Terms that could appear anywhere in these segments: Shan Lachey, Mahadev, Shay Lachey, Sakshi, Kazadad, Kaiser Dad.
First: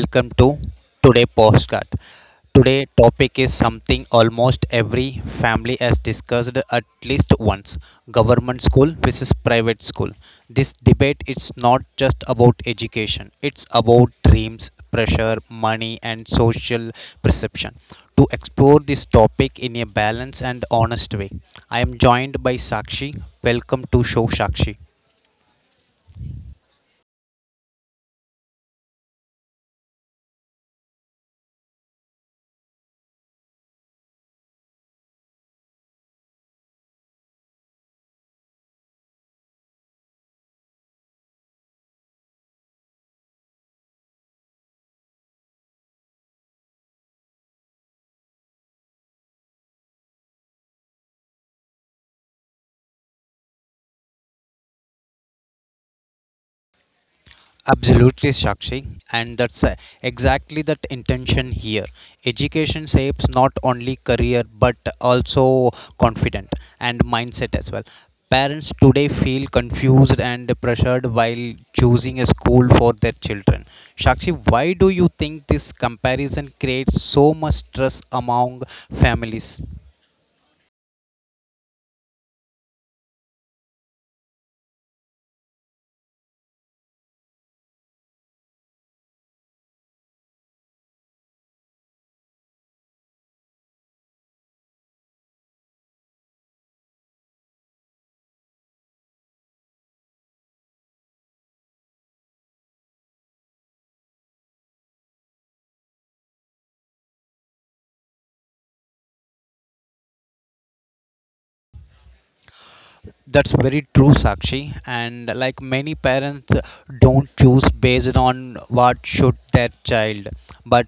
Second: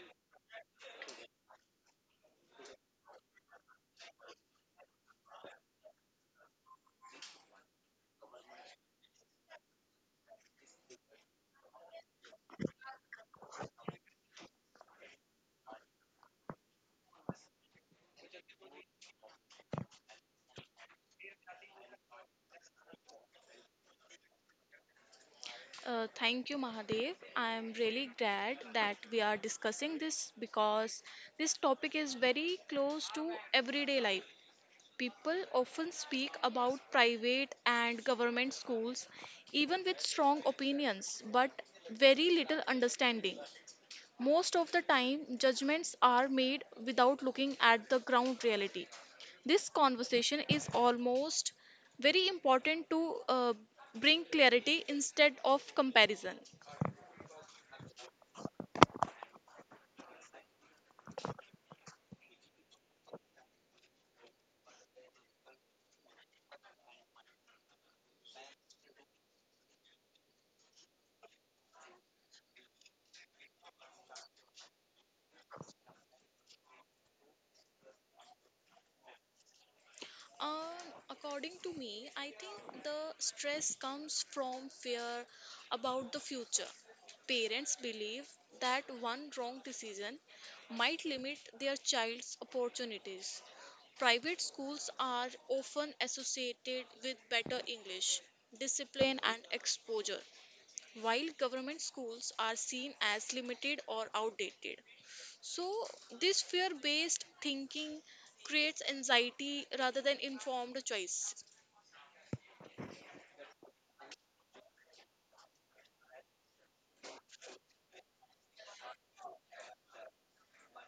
Welcome to today postcard. Today topic is something almost every family has discussed at least once. Government school versus private school. This debate is not just about education. It's about dreams, pressure, money and social perception. To explore this topic in a balanced and honest way, I am joined by Sakshi. Welcome to show Sakshi. Thank you, Mahadev. I am really glad that we are discussing this because this topic is very close to everyday life. People often speak about private and government schools, even with strong opinions, but very little understanding. Most of the time, judgments are made without looking at the ground reality. This conversation is almost very important to bring clarity instead of comparison. Absolutely, Shakshi. And that's exactly that intention here. Education shapes not only career but also confident and mindset as well. Parents today feel confused and pressured while choosing a school for their children. Shakshi, why do you think this comparison creates so much stress among families? Um, According to me, I think the stress comes from fear about the future. Parents believe that one wrong decision might limit their child's opportunities. Private schools are often associated with better English, discipline, and exposure, while government schools are seen as limited or outdated. So, this fear based thinking creates anxiety rather than informed choice. That's very true, Sakshi. And like many parents don't choose based on what should their child, but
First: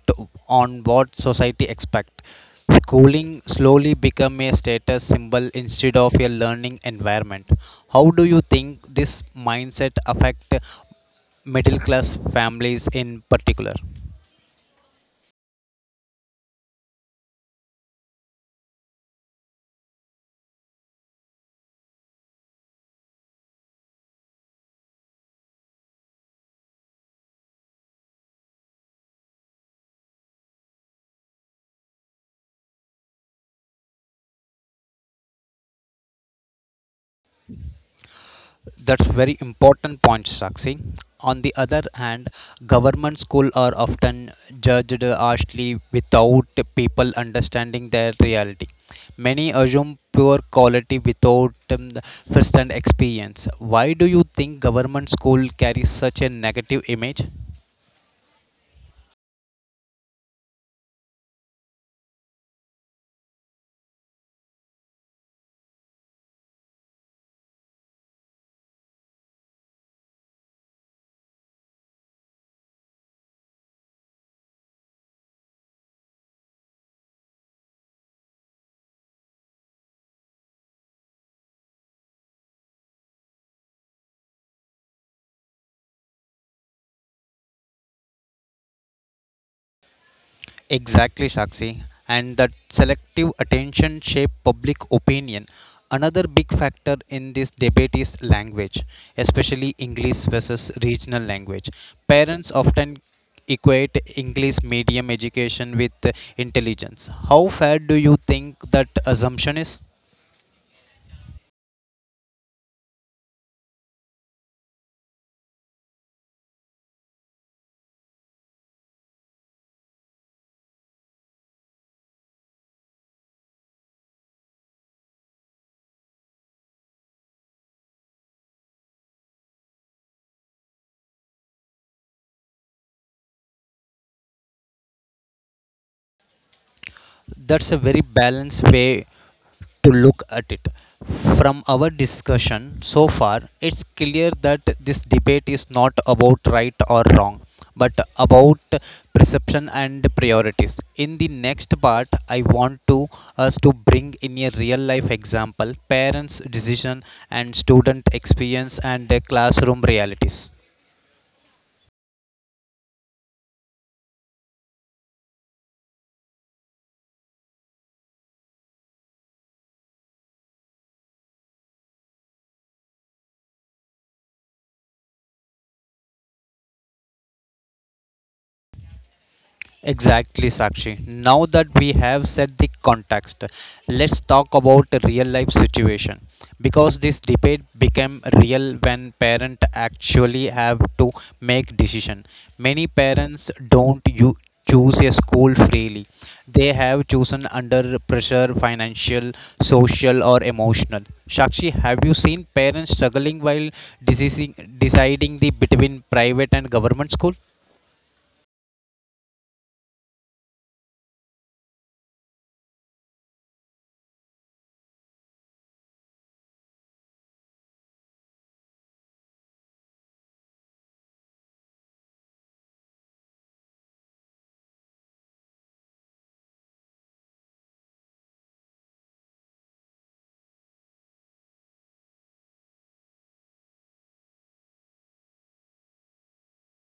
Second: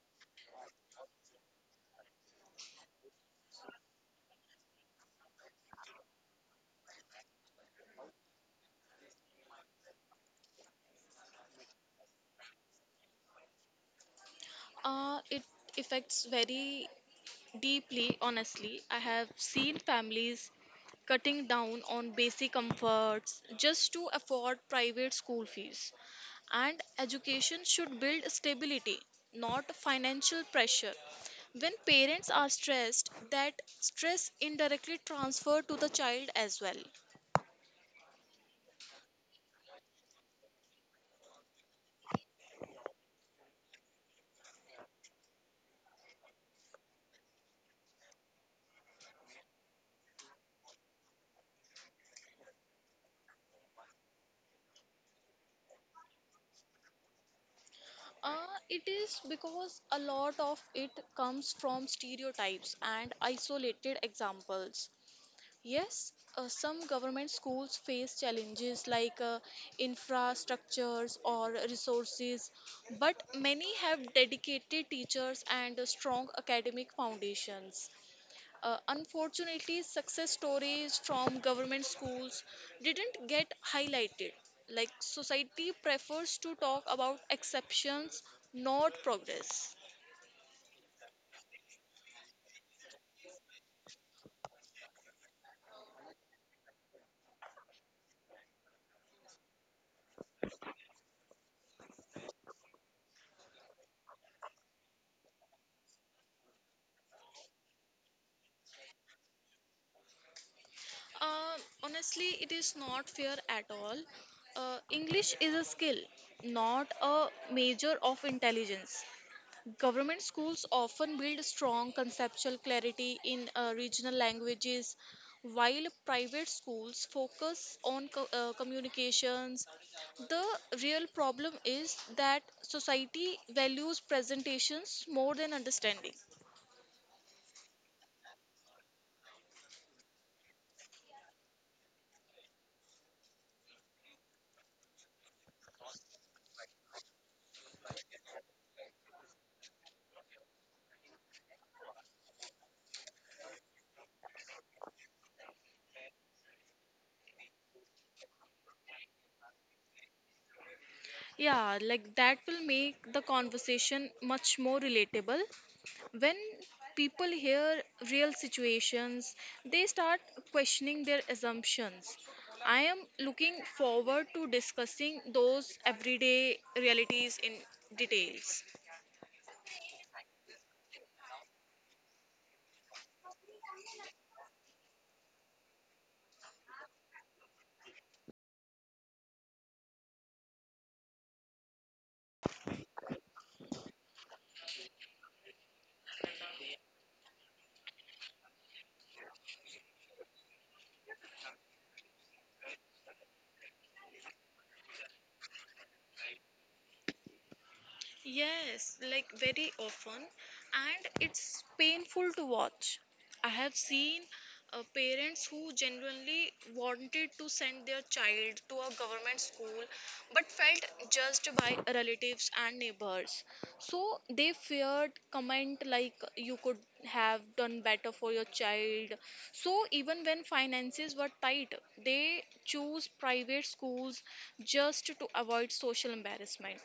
on what society expect. Schooling slowly become a status symbol instead of a learning environment. How do you think this mindset affect middle class families in particular? It affects very deeply, honestly. I have seen families cutting down on basic comforts just to afford private school fees. And education should build stability, not financial pressure. When parents are stressed, that stress indirectly transfers to the child as well. That's very important point, Sakshi. On the other hand, government school are often judged harshly without people understanding their reality. Many assume poor quality without the first-hand experience. Why do you think government school carries such a negative image? Uh, it is because a lot of it comes from stereotypes and isolated examples. Yes, some government schools face challenges like infrastructures or resources, but many have dedicated teachers and strong academic foundations. Unfortunately, success stories from government schools didn't get highlighted. Like, society prefers to talk about exceptions, not progress. Exactly, Sakshi. And that selective attention shape public opinion. Another big factor in this debate is language, especially English versus regional language. Parents often equate English medium education with intelligence. How fair do you think that assumption is? Uh, Honestly, it is not fair at all. English is a skill, not a measure of intelligence. Government schools often build strong conceptual clarity in regional languages, while private schools focus on communications. The real problem is that society values presentations more than understanding. That's a very balanced way to look at it. From our discussion so far, it's clear that this debate is not about right or wrong, but about perception and priorities. In the next part, I want to us to bring in a real life example, parents' decision and student experience and classroom realities. Yeah, like that will make the conversation much more relatable when people hear real situations, they start questioning their assumptions. I am looking forward to discussing those everyday realities in details. Exactly, Sakshi. Now that we have set the context, let's talk about a real life situation because this debate became real when parents actually have to make decision. Many parents don't you choose a school freely. They have chosen under pressure financial, social or emotional. Sakshi, have you seen parents struggling while deciding the between private and government school? Yes, like very often, and it's painful to watch. I have seen parents who genuinely wanted to send their child to a government school but felt judged by relatives and neighbors. So they feared comment like you could have done better for your child. So even when finances were tight, they choose private schools just to avoid social embarrassment.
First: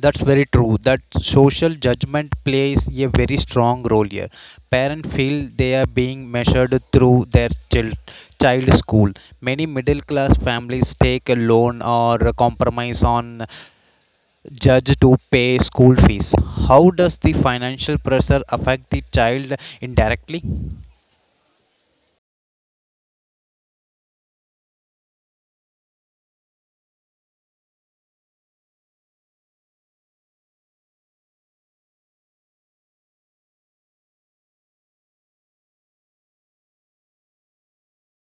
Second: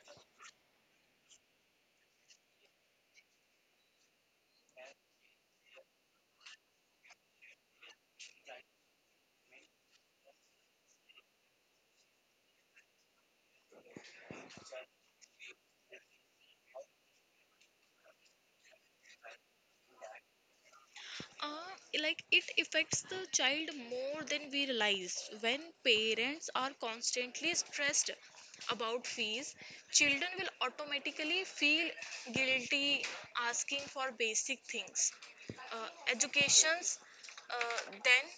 That's very true that social judgment plays a very strong role here. Parents feel they are being measured through their child school. Many middle class families take a loan or a compromise on judge to pay school fees. How does the financial pressure affect the child indirectly? uh, like it affects the child more than we realize. When parents are constantly stressed about fees, children will automatically feel guilty asking for basic things. Educations, uh, then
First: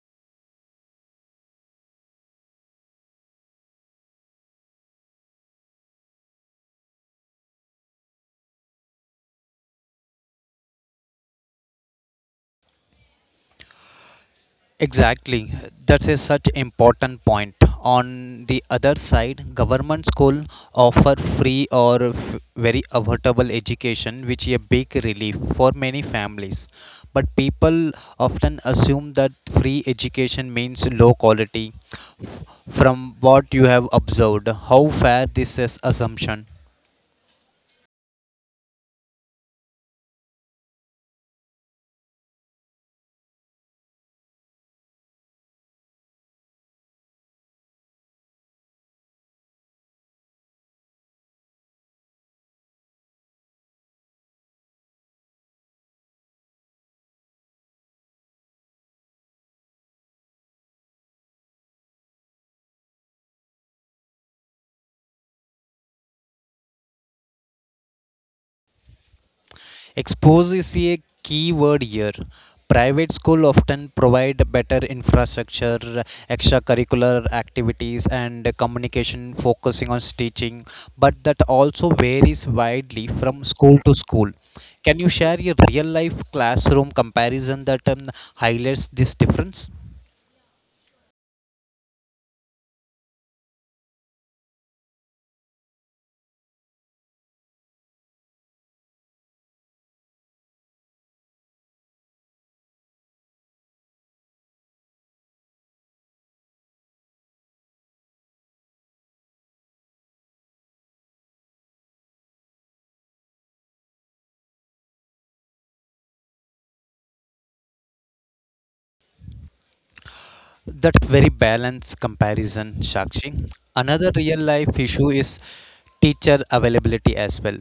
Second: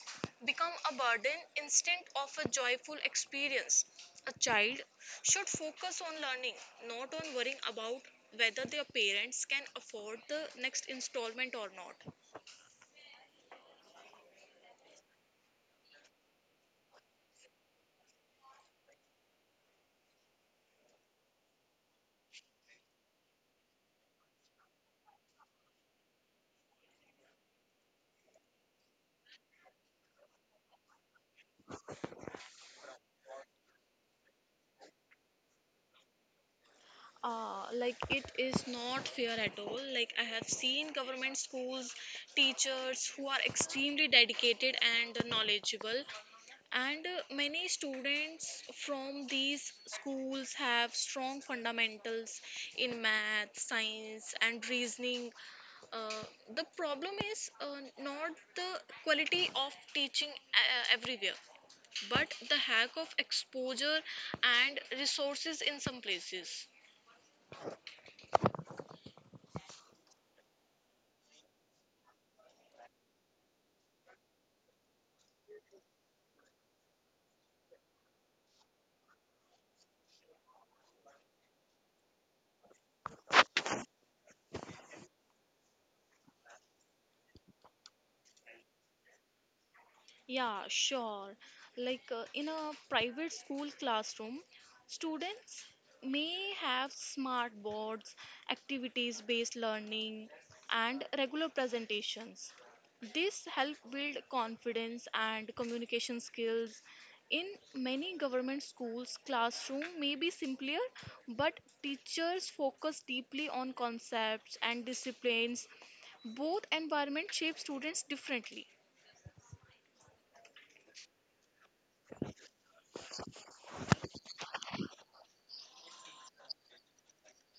become a burden instead of a joyful experience. A child should focus on learning, not on worrying about whether their parents can afford the next installment or not. Exactly. That's a such important point. On the other side, government school offer free or very affordable education, which is a big relief for many families. But people often assume that free education means low quality. From what you have observed, how fair this is assumption? Like it is not fair at all. Like I have seen government schools teachers who are extremely dedicated and knowledgeable, and many students from these schools have strong fundamentals in math, science, and reasoning. Uh, the problem is not the quality of teaching everywhere, but the lack of exposure and resources in some places. Expose is a key word here. Private school often provide better infrastructure, extracurricular activities and communication focusing on teaching, but that also varies widely from school to school. Can you share a real life classroom comparison that highlights this difference? Yeah, sure. Like in a private school classroom, students may have smart boards, activities based learning, and regular presentations. This help build confidence and communication skills. In many government schools, classroom may be simpler, but teachers focus deeply on concepts and disciplines. Both environments shape students differently. That very balanced comparison Shakshi. Another real life issue is teacher availability as well.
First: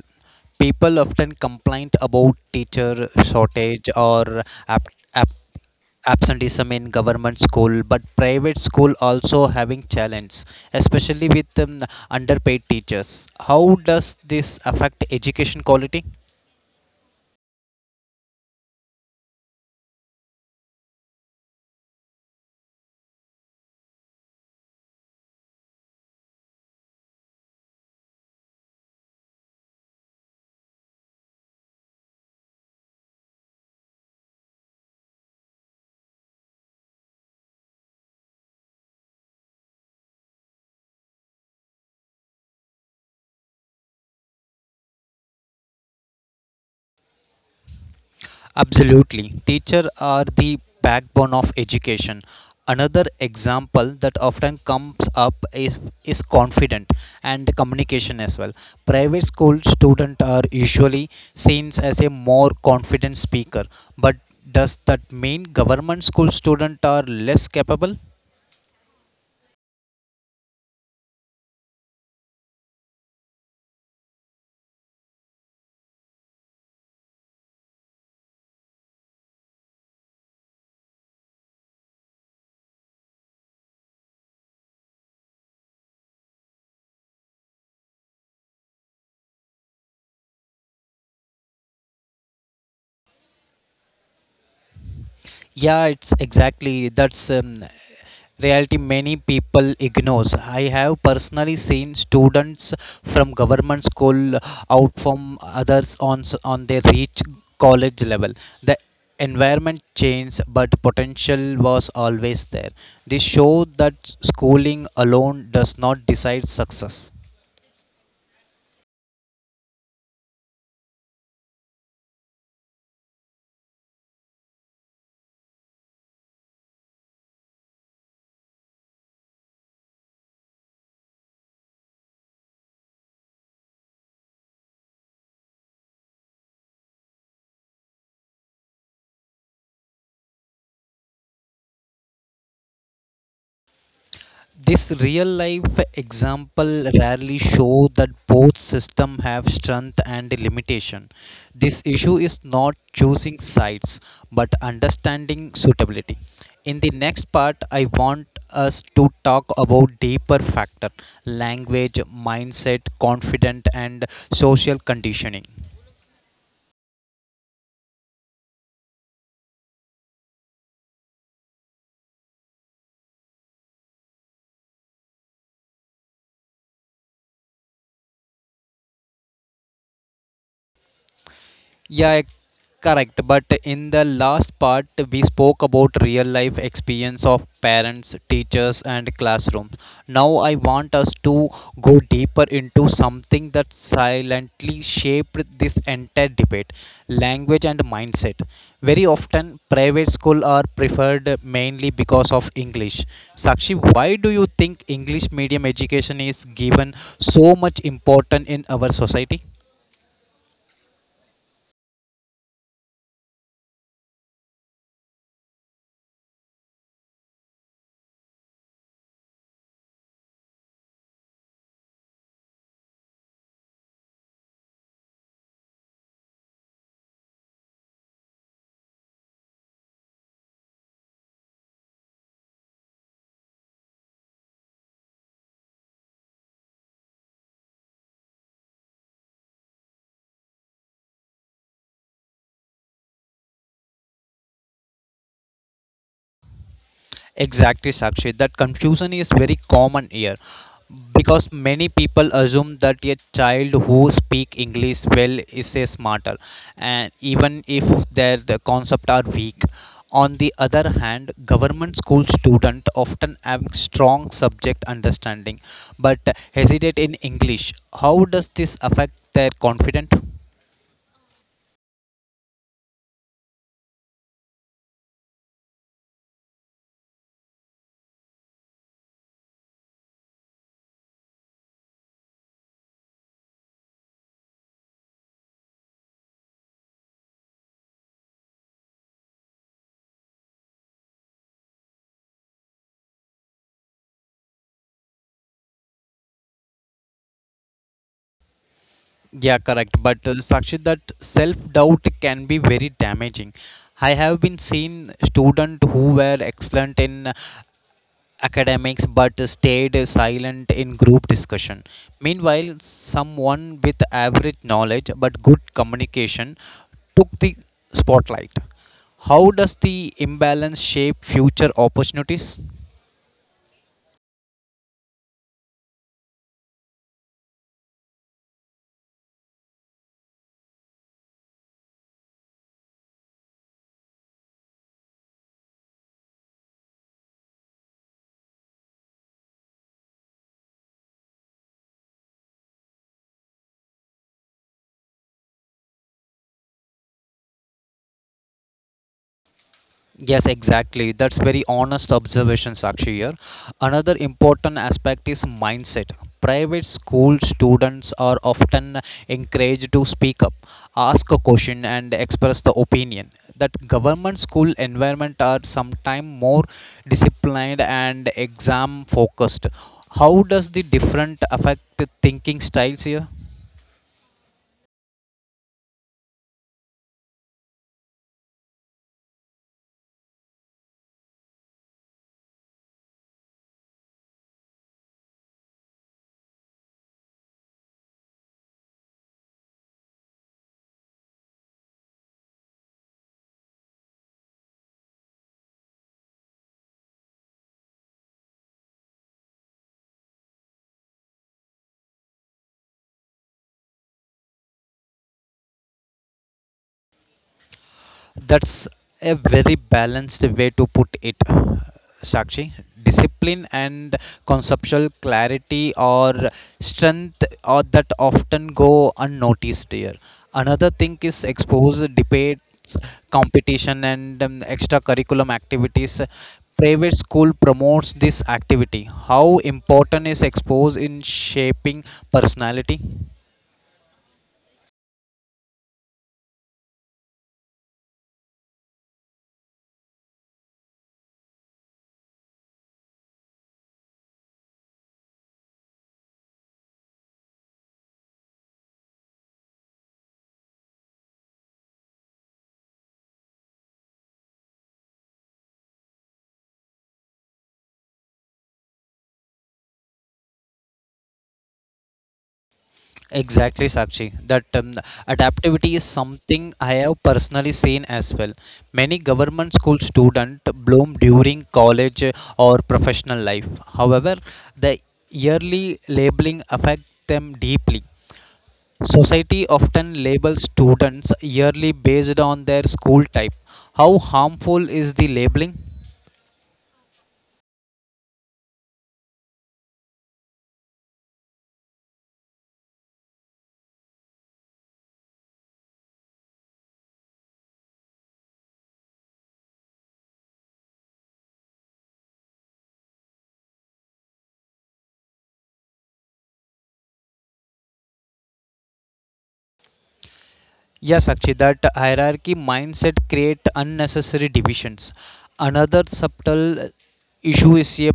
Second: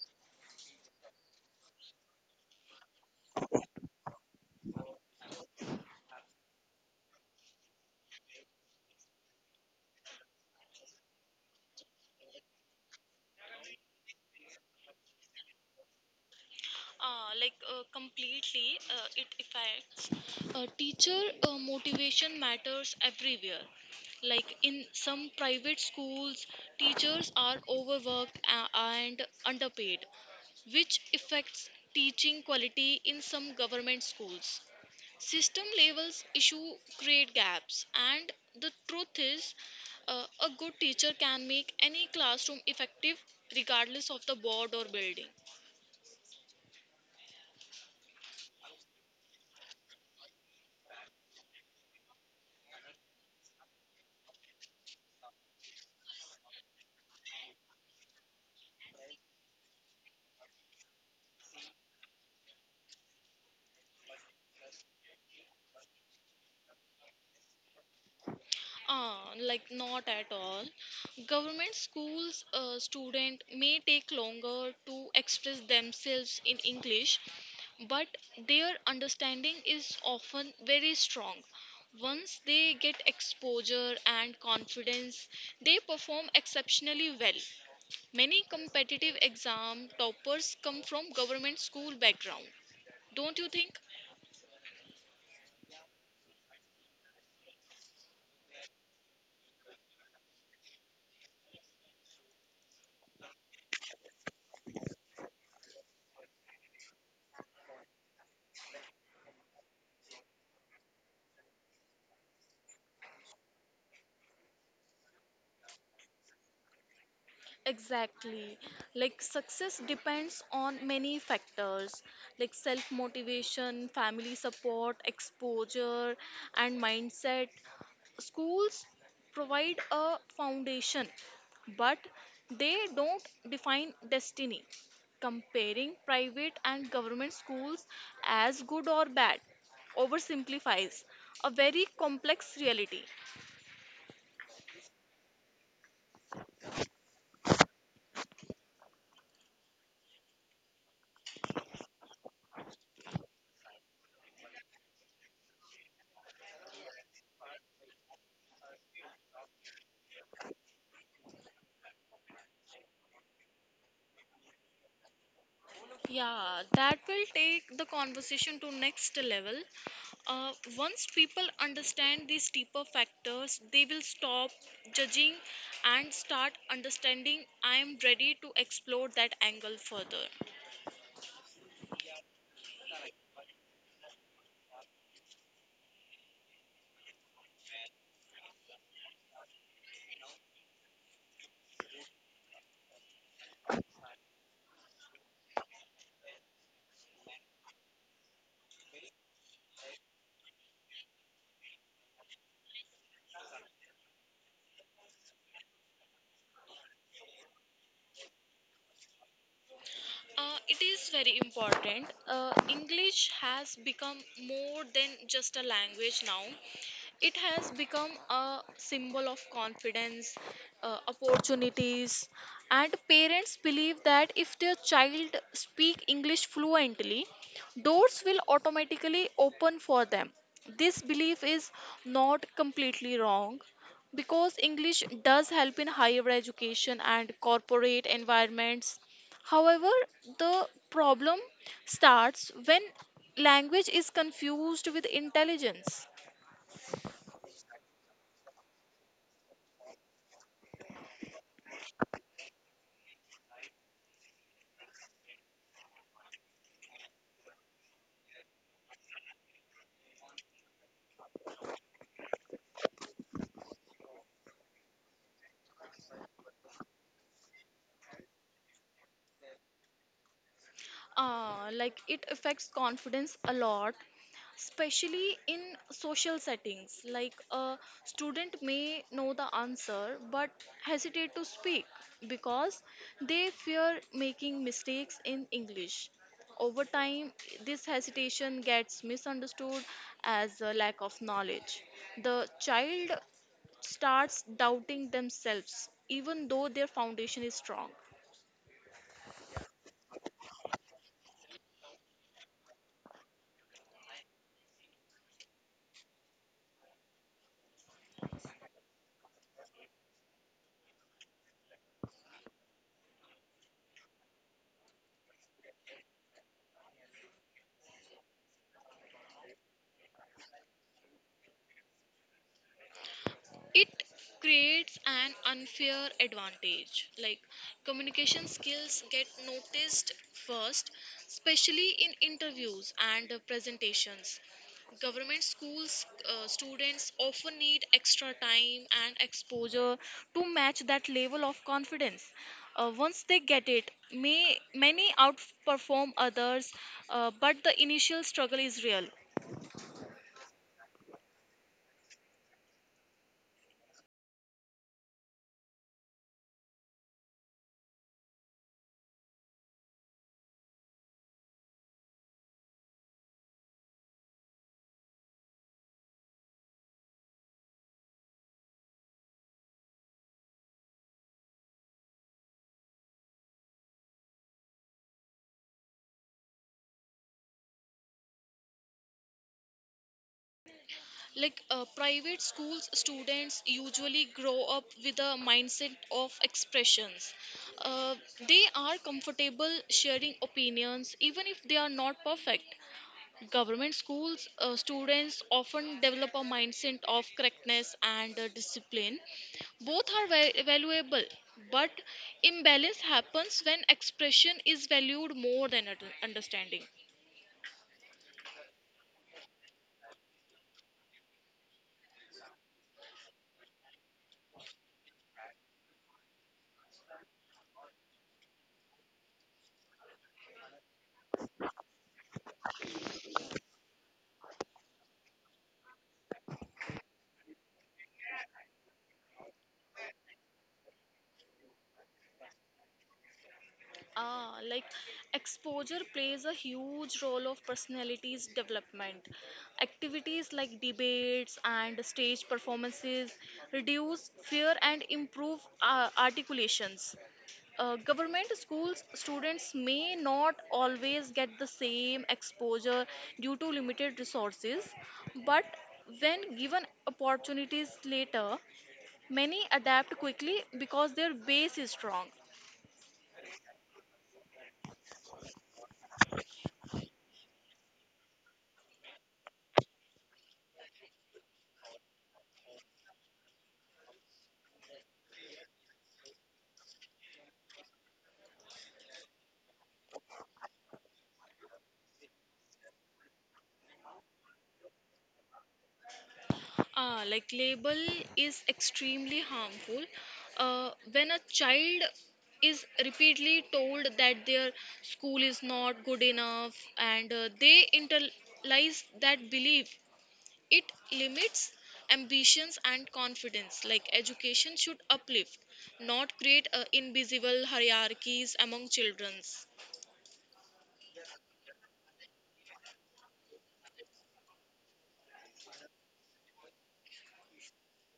People often complain about teacher shortage or ab- absenteeism in government school, but private school also having challenge, especially with underpaid teachers. How does this affect education quality? Completely, it affects. Teacher motivation matters everywhere. Like in some private schools, teachers are overworked and underpaid, which affects teaching quality in some government schools. System levels issue create gaps, and the truth is, a good teacher can make any classroom effective regardless of the board or building. Absolutely. Teachers are the backbone of education. Another example that often comes up is confident and communication as well. Private school students are usually seen as a more confident speaker, but does that mean government school students are less capable? Like not at all. Government schools student may take longer to express themselves in English, but their understanding is often very strong. Once they get exposure and confidence, they perform exceptionally well. Many competitive exam toppers come from government school background. Don't you think? Yeah, it's exactly that's reality many people ignores. I have personally seen students from government school out from others on their reach college level. The environment changed but potential was always there. This show that schooling alone does not decide success. Exactly. Like success depends on many factors like self motivation, family support, exposure, and mindset. Schools provide a foundation, but they don't define destiny. Comparing private and government schools as good or bad oversimplifies a very complex reality. This real life example rarely show that both system have strength and limitation. This issue is not choosing sides but understanding suitability. In the next part I want us to talk about deeper factor, language, mindset, confident and social conditioning. Yeah, that will take the conversation to next level. Uh, Once people understand these deeper factors, they will stop judging and start understanding. I am ready to explore that angle further. Yeah, correct. But in the last part, we spoke about real life experience of parents, teachers, and classrooms. Now, I want us to go deeper into something that silently shaped this entire debate, language and mindset. Very often, private schools are preferred mainly because of English. Sakshi, why do you think English medium education is given so much importance in our society? It is very important. English has become more than just a language now. It has become a symbol of confidence, opportunities, and parents believe that if their child speak English fluently, doors will automatically open for them. This belief is not completely wrong because English does help in higher education and corporate environments. However, the problem starts when language is confused with intelligence. Exactly, Sakshi. That confusion is very common here because many people assume that a child who speak English well is a smarter, and even if their the concept are weak. On the other hand, government school student often have strong subject understanding, but hesitate in English. How does this affect their confidence? Like it affects confidence a lot, especially in social settings. Like a student may know the answer but hesitate to speak because they fear making mistakes in english. Over time, this hesitation gets misunderstood as a lack of knowledge. The child starts doubting themselves even though their foundation is strong. Yeah, correct. But Sakshit, that self-doubt can be very damaging. I have been seen students who were excellent in academics but stayed silent in group discussion. Meanwhile, someone with average knowledge but good communication took the spotlight. How does the imbalance shape future opportunities? It creates an unfair advantage. Like communication skills get noticed first, especially in interviews and presentations. Government schools students often need extra time and exposure to match that level of confidence. Once they get it may many outperform others. But the initial struggle is real. Yes, exactly. That's very honest observation, Sakshi here. Another important aspect is mindset. Private school students are often encouraged to speak up, ask a question, and express the opinion. That government school environment are sometimes more disciplined and exam focused. How does the different affect thinking styles here? Like private schools, students usually grow up with a mindset of expressions. Uh, they are comfortable sharing opinions even if they are not perfect. Government schools, students often develop a mindset of correctness and discipline. Both are valuable, but imbalance happens when expression is valued more than understanding. That's a very balanced way to put it, Sakshi. Discipline and conceptual clarity or strength or that often go unnoticed here. Another thing is exposed debates, competition, and extracurriculum activities. Private school promotes this activity. How important is exposed in shaping personality? Ah, like exposure plays a huge role of personality's development. Activities like debates and stage performances reduce fear and improve articulations. Government schools students may not always get the same exposure due to limited resources, but when given opportunities later, many adapt quickly because their base is strong. Exactly, Sakshi. That adaptability is something I have personally seen as well. Many government school students bloom during college or professional life. However, the yearly labeling affect them deeply. Society often labels students yearly based on their school type. How harmful is the labeling? Ah, like label is extremely harmful. When a child is repeatedly told that their school is not good enough and they internalize that belief, it limits ambitions and confidence. Like education should uplift, not create invisible hierarchies among children. Yes, actually, that hierarchy mindset create unnecessary divisions. Another subtle issue is a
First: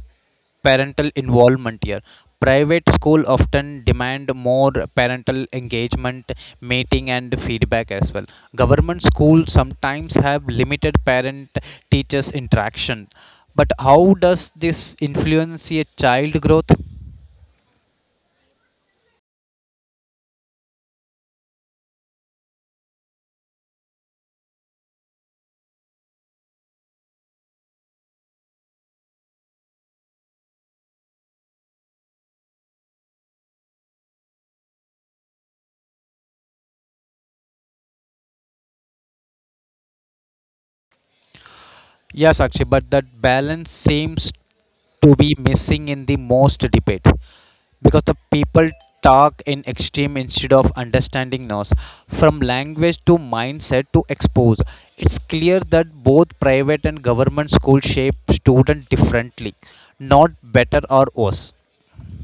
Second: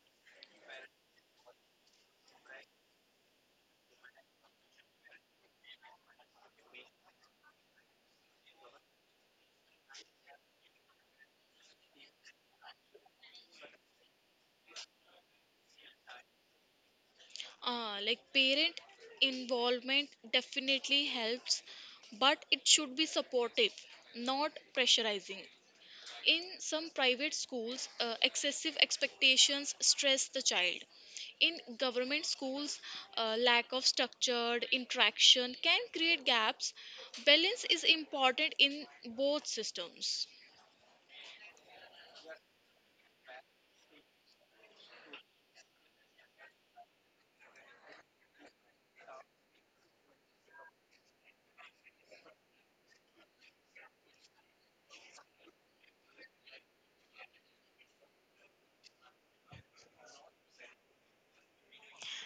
parental involvement here. Private school often demand more parental engagement, meeting, and feedback as well. Government schools sometimes have limited parent-teachers interaction. But how does this influence a child growth? Like parent involvement definitely helps, but it should be supportive, not pressurizing. In some private schools, excessive expectations stress the child. In government schools, lack of structured interaction can create gaps. Balance is important in both systems. Yes, actually, but that balance seems to be missing in the most debate, because the people talk in extreme instead of understanding us. From language to mindset to expose, it's clear that both private and government school shape student differently, not better or worse.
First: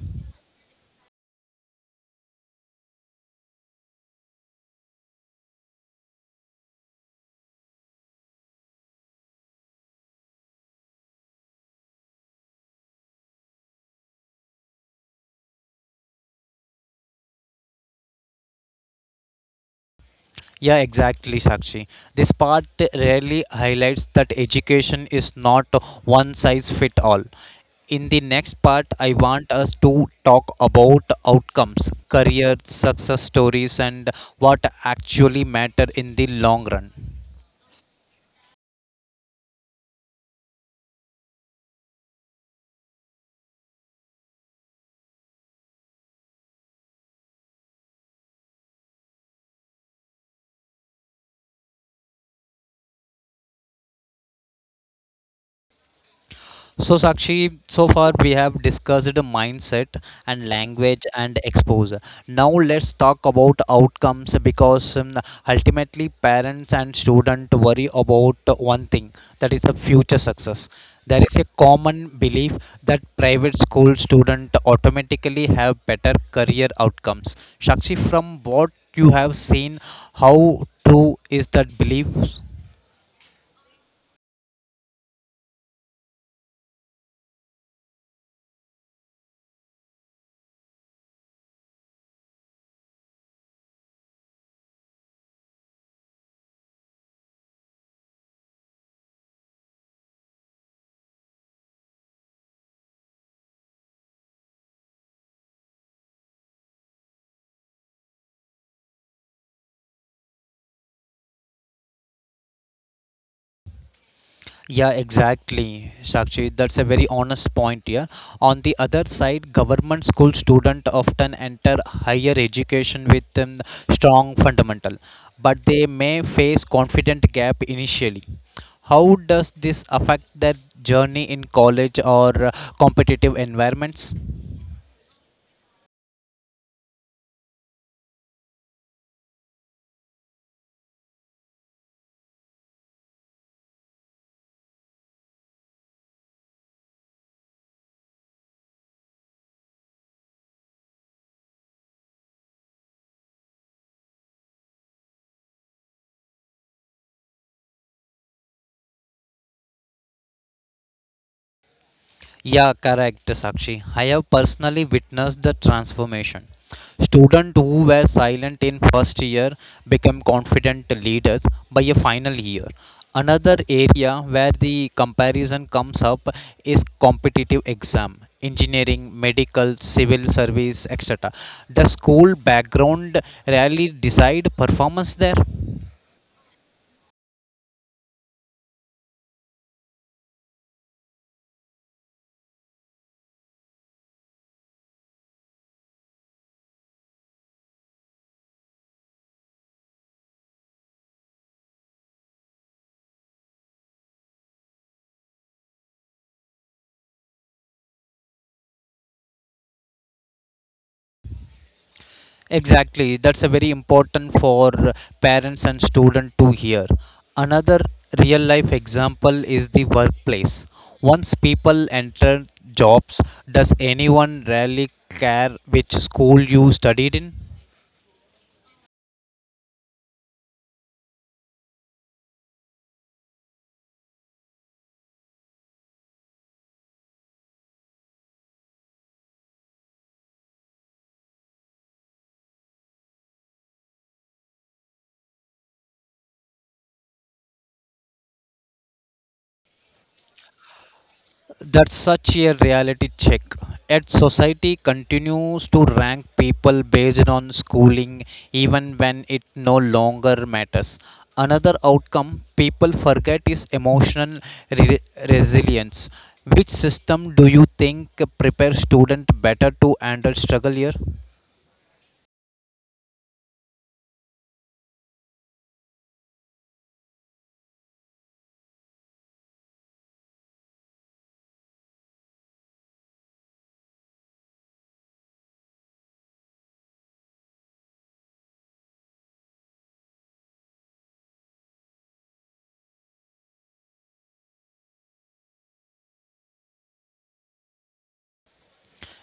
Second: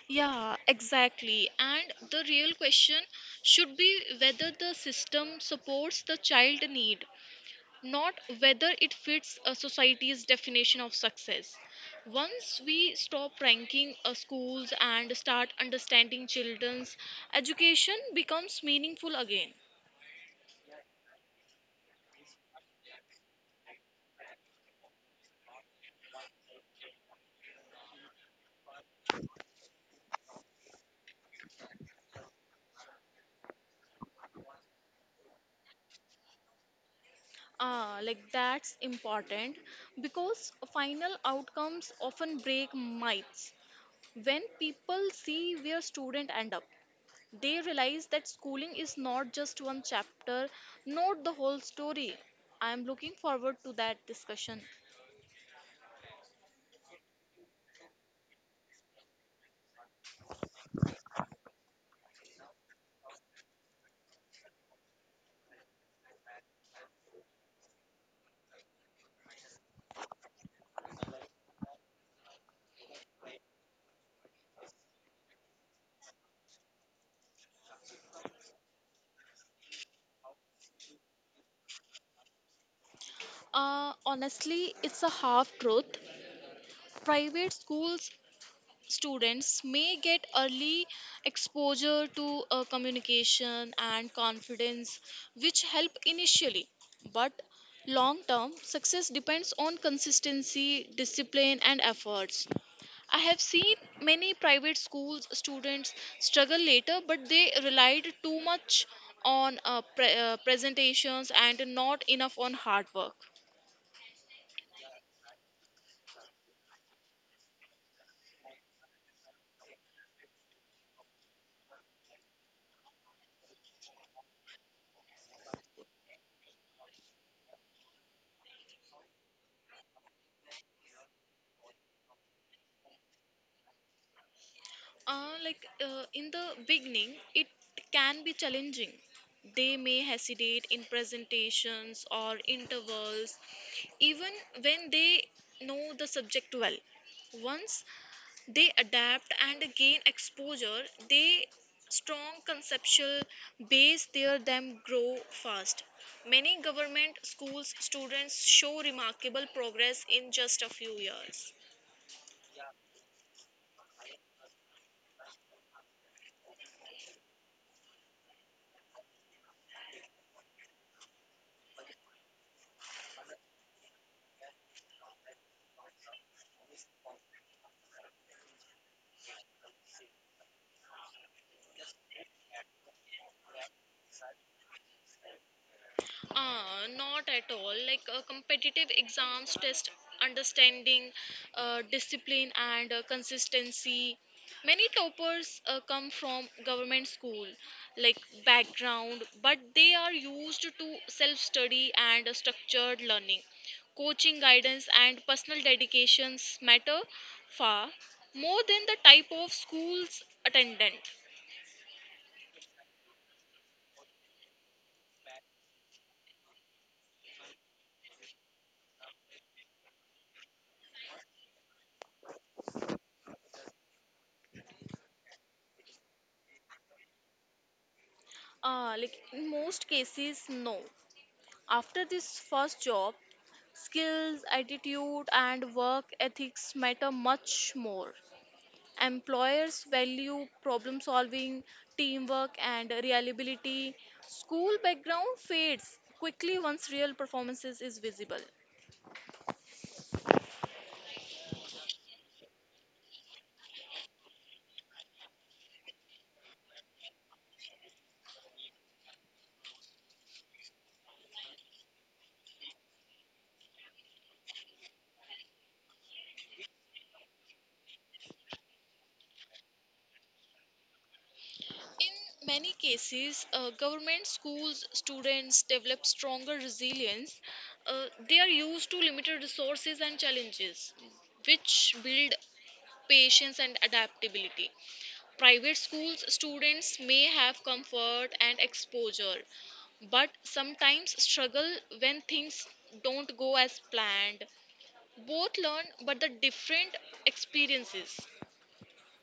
Yeah, exactly. And the real question should be whether the system supports the child need, not whether it fits a society's definition of success. Once we stop ranking schools and start understanding children's, education becomes meaningful again. Yeah, exactly, Sakshi. This part rarely highlights that education is not one size fit all. In the next part, I want us to talk about outcomes, career, success stories, and what actually matter in the long run. Ah, like that's important because final outcomes often break myths. When people see where students end up, they realize that schooling is not just one chapter, not the whole story. I am looking forward to that discussion. So, Sakshi, so far we have discussed the mindset and language and exposure. Now, let's talk about outcomes because ultimately, parents and students worry about one thing, that is the future success. There is a common belief that private school students automatically have better career outcomes. Sakshi, from what you have seen, how true is that belief? Honestly, it's a half truth. Private schools students may get early exposure to communication and confidence, which help initially. But long term success depends on consistency, discipline, and efforts. I have seen many private schools students struggle later, but they relied too much on presentations and not enough on hard work. Yeah, exactly, Sakshi. That's a very honest point here. On the other side, government school students often enter higher education with strong fundamental, but they may face confident gap initially. How does this affect their journey in college or competitive environments? In the beginning, it can be challenging. They may hesitate in presentations or intervals, even when they know the subject well. Once they adapt and gain exposure, they strong conceptual base there them grow fast. Many government schools students show remarkable progress in just a few years. Yeah, correct, Sakshi. I have personally witnessed the transformation. Students who were silent in first year became confident leaders by a final year. Another area where the comparison comes up is competitive exam, engineering, medical, civil service, etc. The school background rarely decide performance there. Not at all. Like competitive exams test understanding, discipline, and consistency. Many toppers come from government school, like background, but they are used to self study and structured learning. Coaching guidance and personal dedications matter far more than the type of school's attendant. Exactly, that's a very important for parents and student to hear. Another real life example is the workplace. Once people enter jobs, does anyone really care which school you studied in? Like in most cases, no. After this first job, skills, attitude, and work ethics matter much more. Employers value problem solving, teamwork, and reliability. School background fades quickly once real performances is visible. That's such a reality check. Yet society continues to rank people based on schooling even when it no longer matters. Another outcome people forget is emotional re- resilience. Which system do you think prepare student better to handle struggle year? In many cases, government schools students develop stronger resilience. They are used to limited resources and challenges, which build patience and adaptability. Private schools students may have comfort and exposure, but sometimes struggle when things don't go as planned. Both learn, but the different experiences.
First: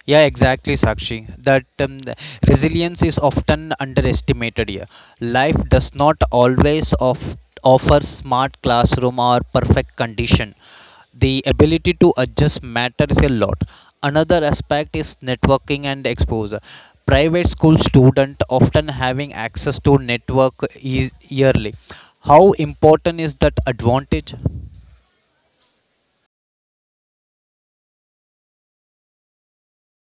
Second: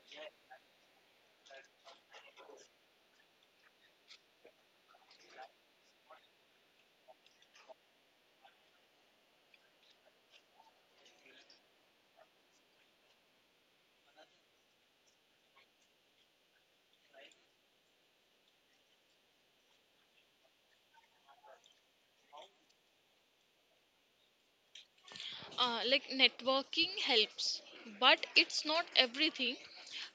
Yeah, exactly, Sakshi. That the resilience is often underestimated here. Life does not always offer smart classroom or perfect condition. The ability to adjust matters a lot. Another aspect is networking and exposure. Private school student often having access to network is yearly. How important is that advantage? Like networking helps, but it's not everything.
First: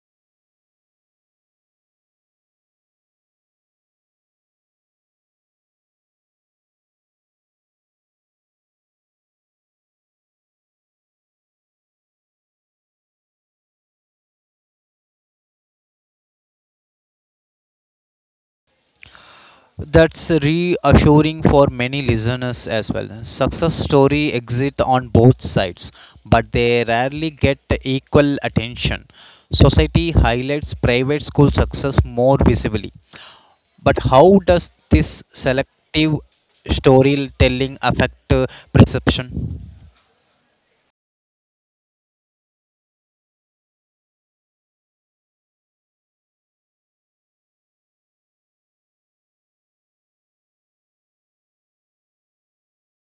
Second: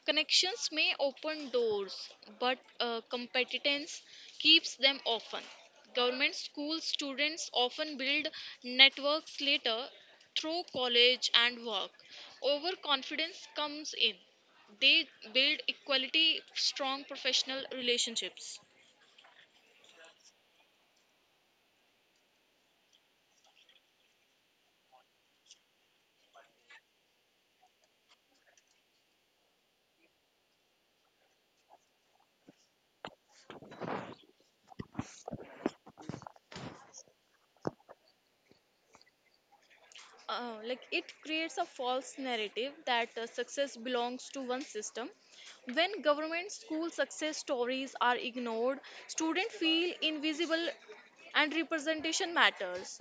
Connections may open doors, but competence keeps them often. Government school students often build networks later through college and work. Overconfidence comes in, they build equality strong professional relationships. That's reassuring for many listeners as well. Success story exist on both sides, but they rarely get equal attention. Society highlights private school success more visibly. But how does this selective storytelling affect perception? Like it creates a false narrative that success belongs to one system. When government school success stories are ignored, students feel invisible, and representation matters.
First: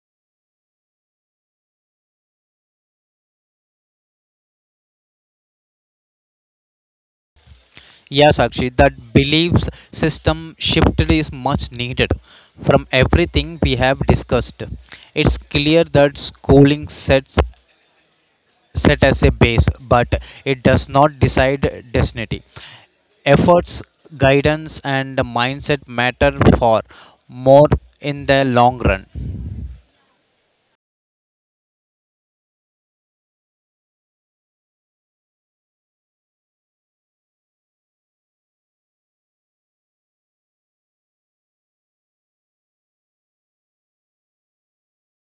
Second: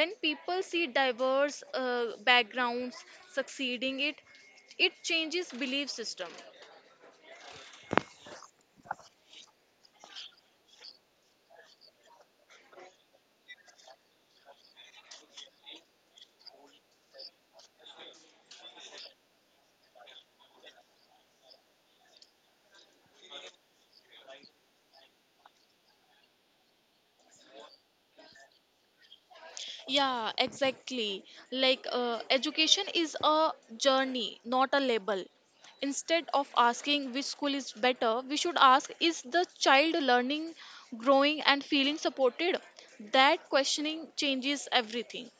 When people see diverse backgrounds succeeding, it changes belief system. Yes, actually, that beliefs system shift is much needed. From everything we have discussed, it's clear that schooling set as a base, but it does not decide destiny. Efforts, guidance, and mindset matter for more in the long run. Yeah, exactly. Like education is a journey, not a label. Instead of asking which school is better, we should ask is the child learning, growing, and feeling supported? That questioning changes everything.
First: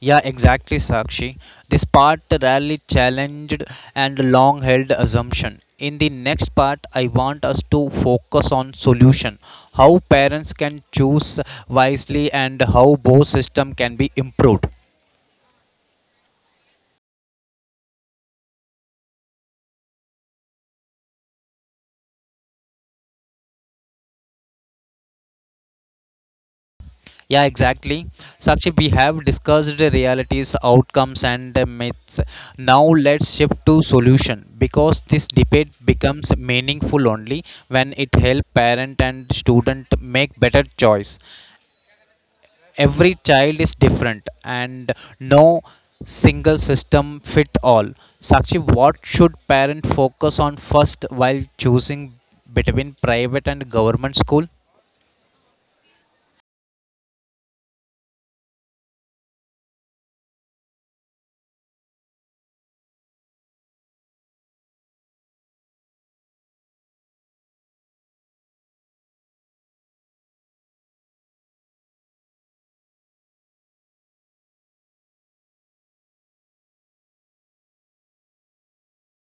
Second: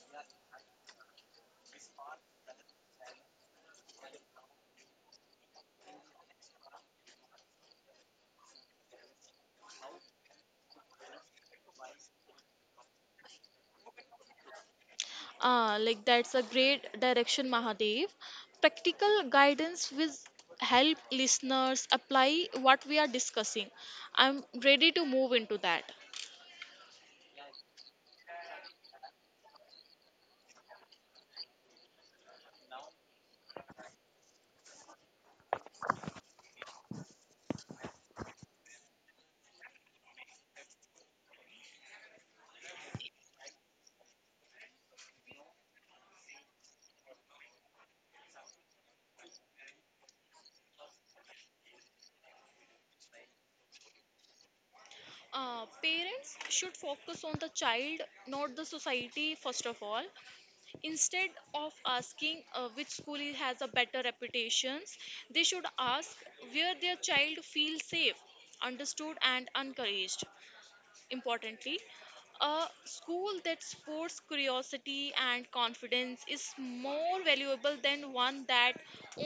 Yeah, exactly, Sakshi. This part rarely challenged and long held assumption. In the next part, I want us to focus on solution, how parents can choose wisely and how both system can be improved. Like that's a great direction, Mahadev. Practical guidance will help listeners apply what we are discussing. I'm ready to move into that. Yeah, exactly. Sakshi, we have discussed the realities, outcomes, and the myths. Now let's shift to solution because this debate becomes meaningful only when it helps parent and student make better choice. Every child is different, and no single system fit all. Sakshi, what should parent focus on first while choosing between private and government school? Parents should focus on the child, not the society, first of all. Instead of asking which has a better reputations, they should ask where their child feels safe, understood, and encouraged importantly, a school that supports curiosity and confidence is more valuable than one that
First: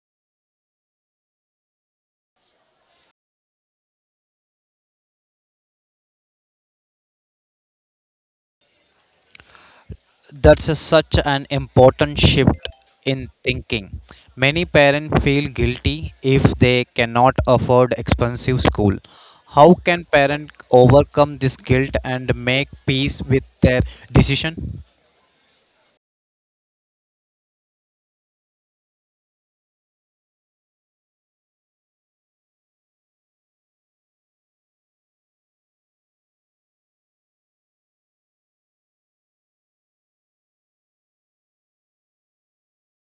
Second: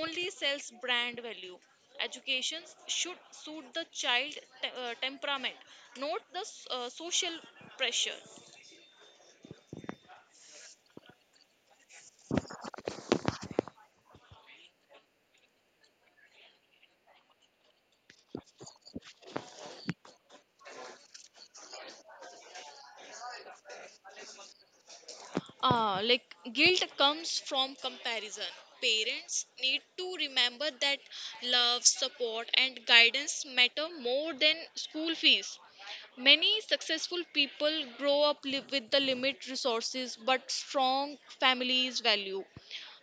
only sells brand value. Education should suit the child temperament, not the social pressure. That's a, such an important shift in thinking. Many parents feel guilty if they cannot afford expensive school. How can parents overcome this guilt and make peace with their decision? Like guilt comes from comparison. Parents need to remember that love, support, and guidance matter more than school fees. Many successful people grow up with the limit resources, but strong families value.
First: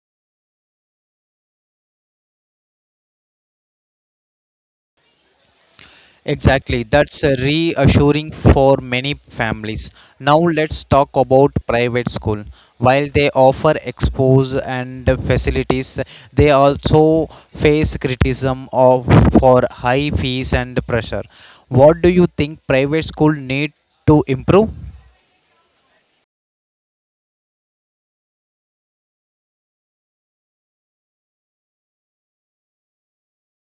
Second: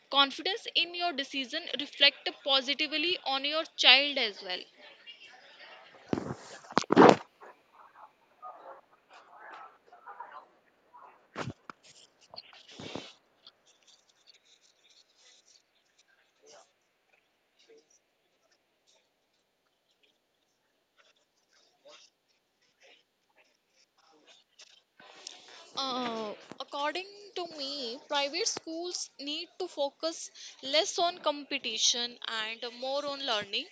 Confidence in your decision reflect positively on your child as well. Exactly, that's a reassuring for many families. Now, let's talk about private school. While they offer expose and facilities, they also face criticism of for high fees and pressure. What do you think private school need to improve? Uh, According to me, private schools need to focus less on competition and more on learning.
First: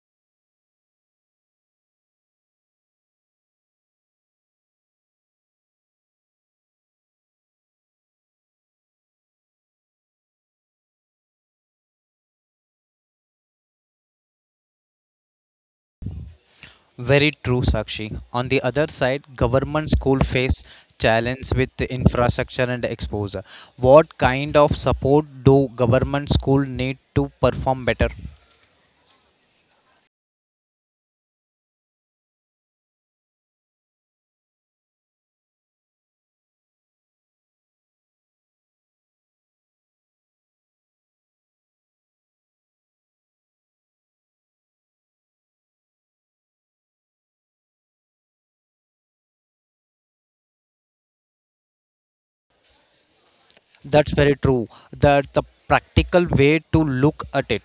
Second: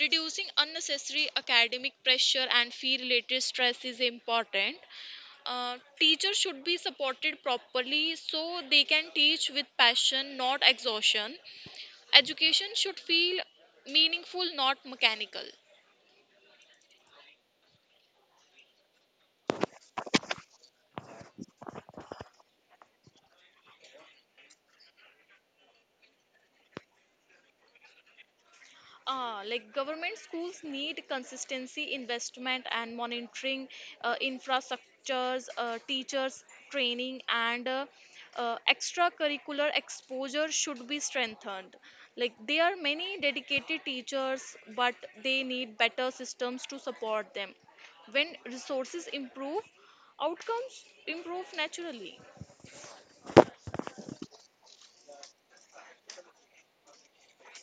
Reducing unnecessary academic pressure and fee related stress is important. Teachers should be supported properly so they can teach with passion, not exhaustion. Education should feel meaningful, not mechanical. Very true, Sakshi. On the other side, government school face challenge with infrastructure and exposure. What kind of support do government school need to perform better? Like government schools need consistency, investment, and monitoring, infrastructures, teachers training, and extracurricular exposure should be strengthened. Like there are many dedicated teachers, but they need better systems to support them. When resources improve, outcomes improve naturally. That's very true. That the practical way to look at it.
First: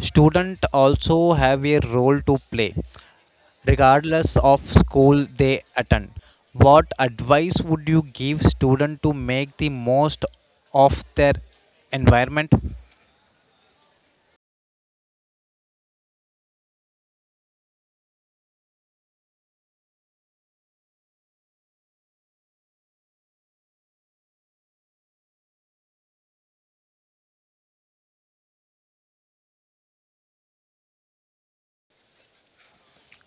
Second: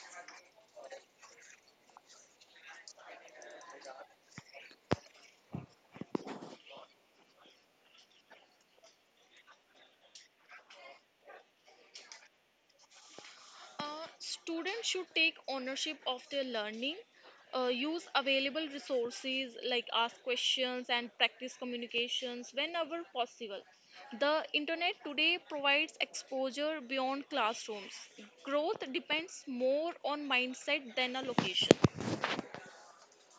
Student also have a role to play, regardless of school they attend. What advice would you give student to make the most of their environment? Uh, Students should take ownership of their learning, use available resources like ask questions and practice communications whenever possible. The internet today provides exposure beyond classrooms. Growth depends more on mindset than a location.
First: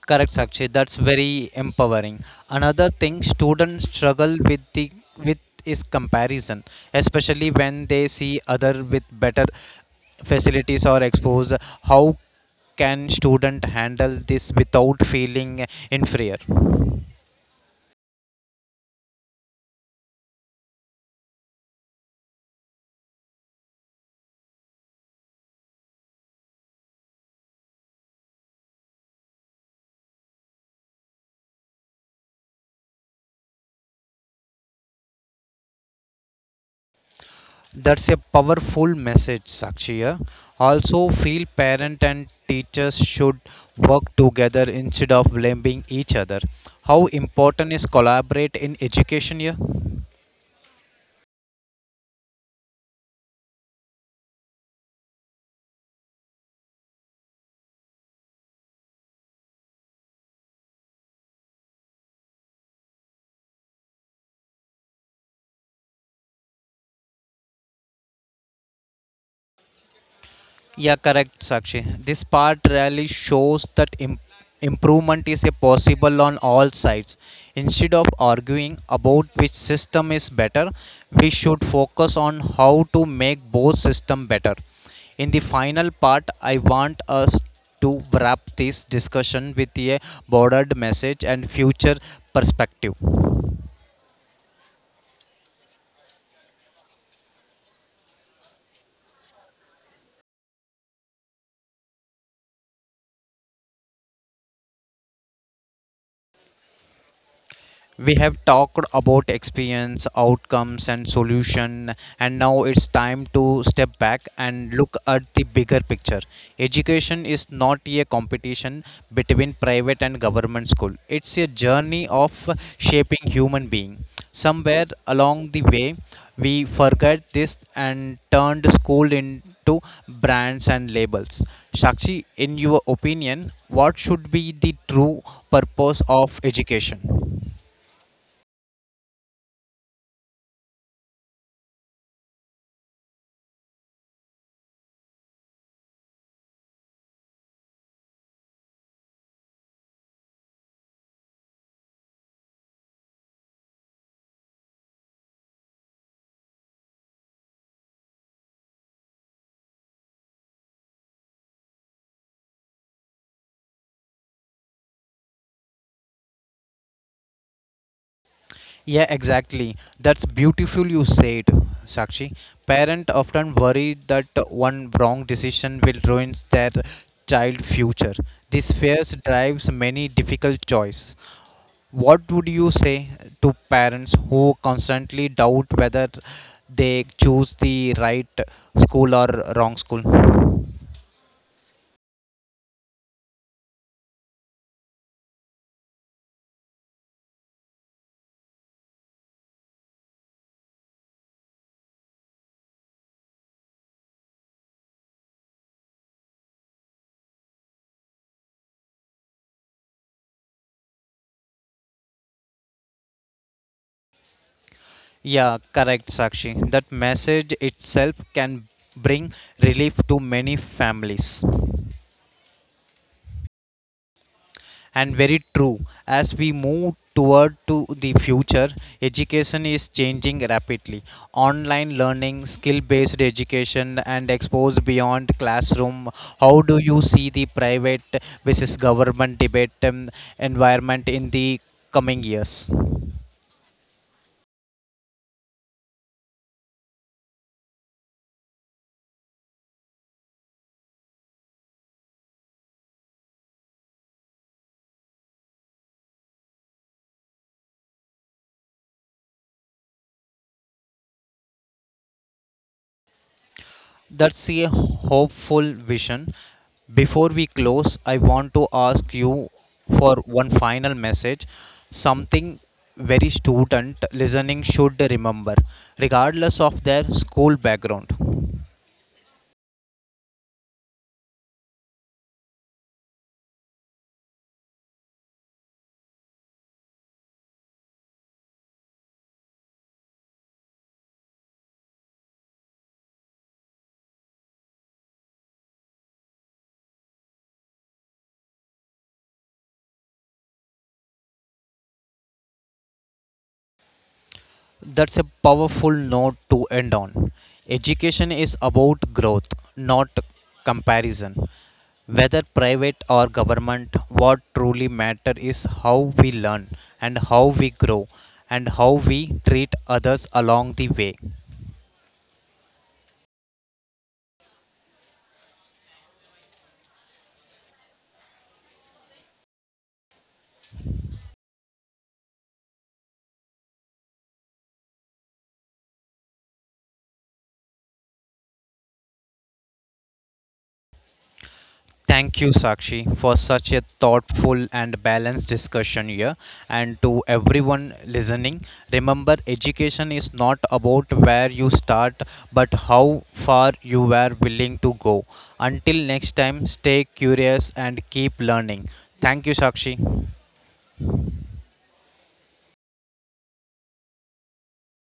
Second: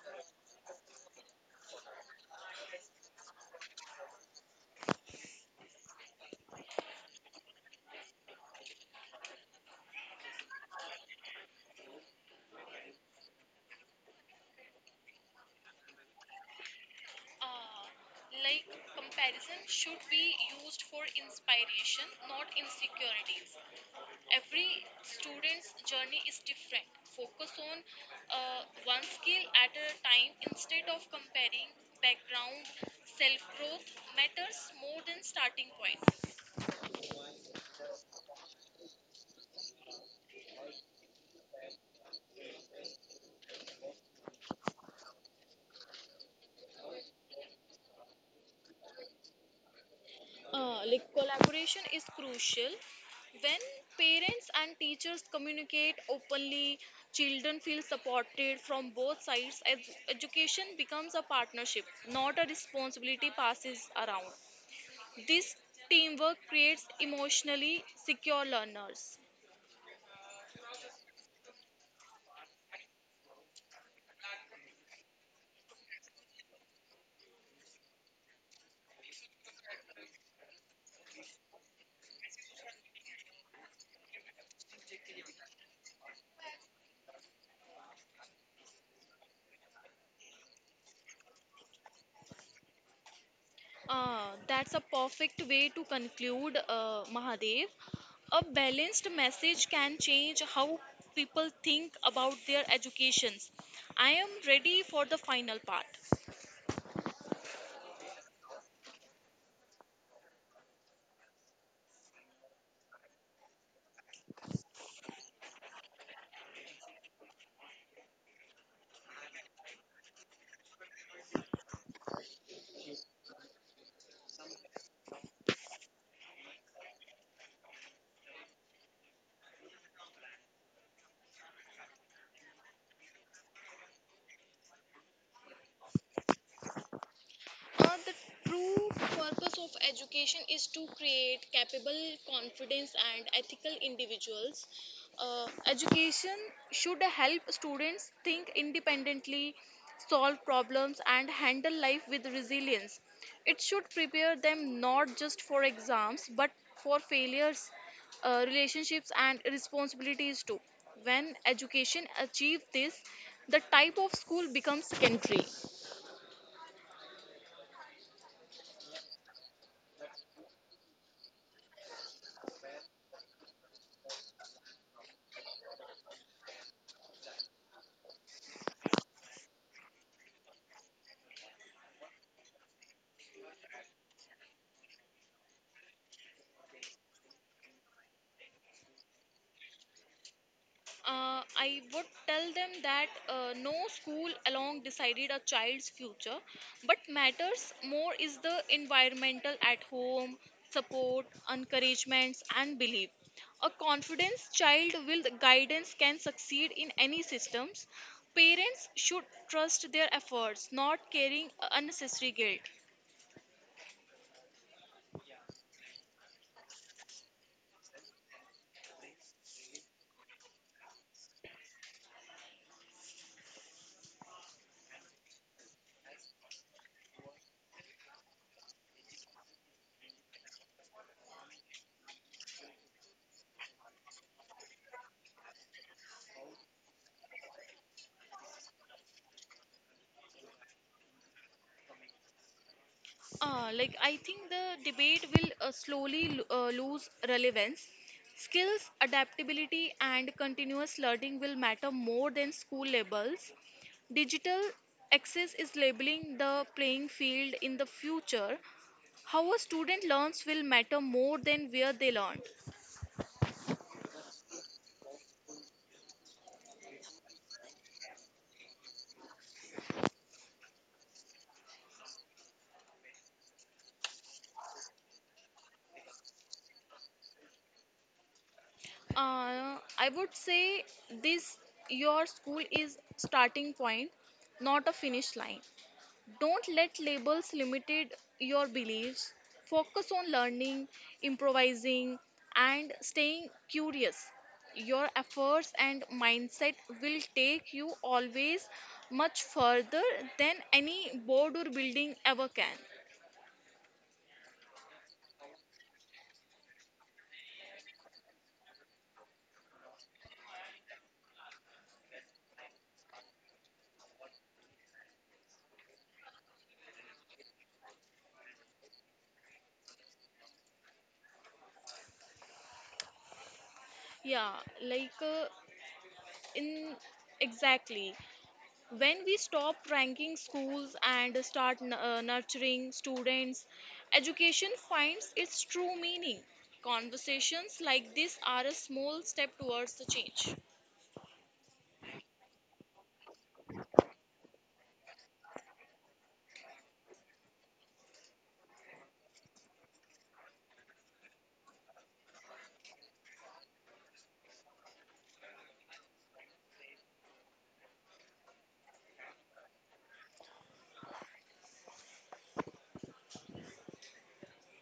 Correct, Sakshi. That's very empowering. Another thing students struggle with is comparison, especially when they see other with better facilities or exposure. How can student handle this without feeling inferior? Uh, like comparison should be used for inspiration, not insecurities. Every student's journey is different. Focus on one skill at a time instead of comparing background. Self growth matters more than starting point. That's a powerful message, Sakshi. Yeah. Also, feel parent and teachers should work together instead of blaming each other. How important is collaborate in education here? Like collaboration is crucial. When parents and teachers communicate openly, children feel supported from both sides. Education becomes a partnership, not a responsibility passes around. This teamwork creates emotionally secure learners. Yeah, correct, Sakshi. This part really shows that improvement is a possible on all sides. Instead of arguing about which system is better, we should focus on how to make both systems better. In the final part, I want us to wrap this discussion with a broader message and future perspective. That's a perfect way to conclude, Mahadev. A balanced message can change how people think about their educations. I am ready for the final part. We have talked about experience outcomes and solution, and now it's time to step back and look at the bigger picture. Education is not a competition between private and government school. It's a journey of shaping human being. Somewhere along the way we forgot this and turned school into brands and labels. Shakshi, in your opinion, what should be the true purpose of education? The true purpose of education is to create capable, confident, and ethical individuals. Education should help students think independently, solve problems, and handle life with resilience. It should prepare them not just for exams but for failures, relationships, and responsibilities too. When education achieves this, the type of school becomes secondary. Yeah, exactly. That's beautiful you said, Sakshi. Parent often worry that one wrong decision will ruin their child future. This fears drives many difficult choices. What would you say to parents who constantly doubt whether they choose the right school or wrong school? I would tell them that no school alone decided a child's future, but matters more is the environmental at home, support, encouragements, and belief. A confidence child with guidance can succeed in any systems. Parents should trust their efforts, not carrying unnecessary guilt. Yeah, correct, Sakshi. That message itself can bring relief to many families. And very true, as we move toward to the future, education is changing rapidly. Online learning, skill based education and exposed beyond classroom. How do you see the private versus government debate environment in the coming years? Like I think the debate will slowly lose relevance. Skills, adaptability, and continuous learning will matter more than school labels. Digital access is labeling the playing field in the future. How a student learns will matter more than where they learned. That's a hopeful vision. Before we close, I want to ask you for one final message, something very student listening should remember, regardless of their school background. I would say this your school is starting point, not a finish line. Don't let labels limited your beliefs. Focus on learning, improvising, and staying curious. Your efforts and mindset will take you always much further than any board or building ever can. That's a powerful note to end on. Education is about growth, not comparison. Whether private or government, what truly matters is how we learn and how we grow and how we treat others along the way. Yeah, like in exactly when we stop ranking schools and start nurturing students education finds its true meaning conversations like this are a small step towards the change Thank you, Sakshi, for such a thoughtful and balanced discussion here. And to everyone listening, remember education is not about where you start, but how far you were willing to go. Until next time, stay curious and keep learning. Thank you, Sakshi.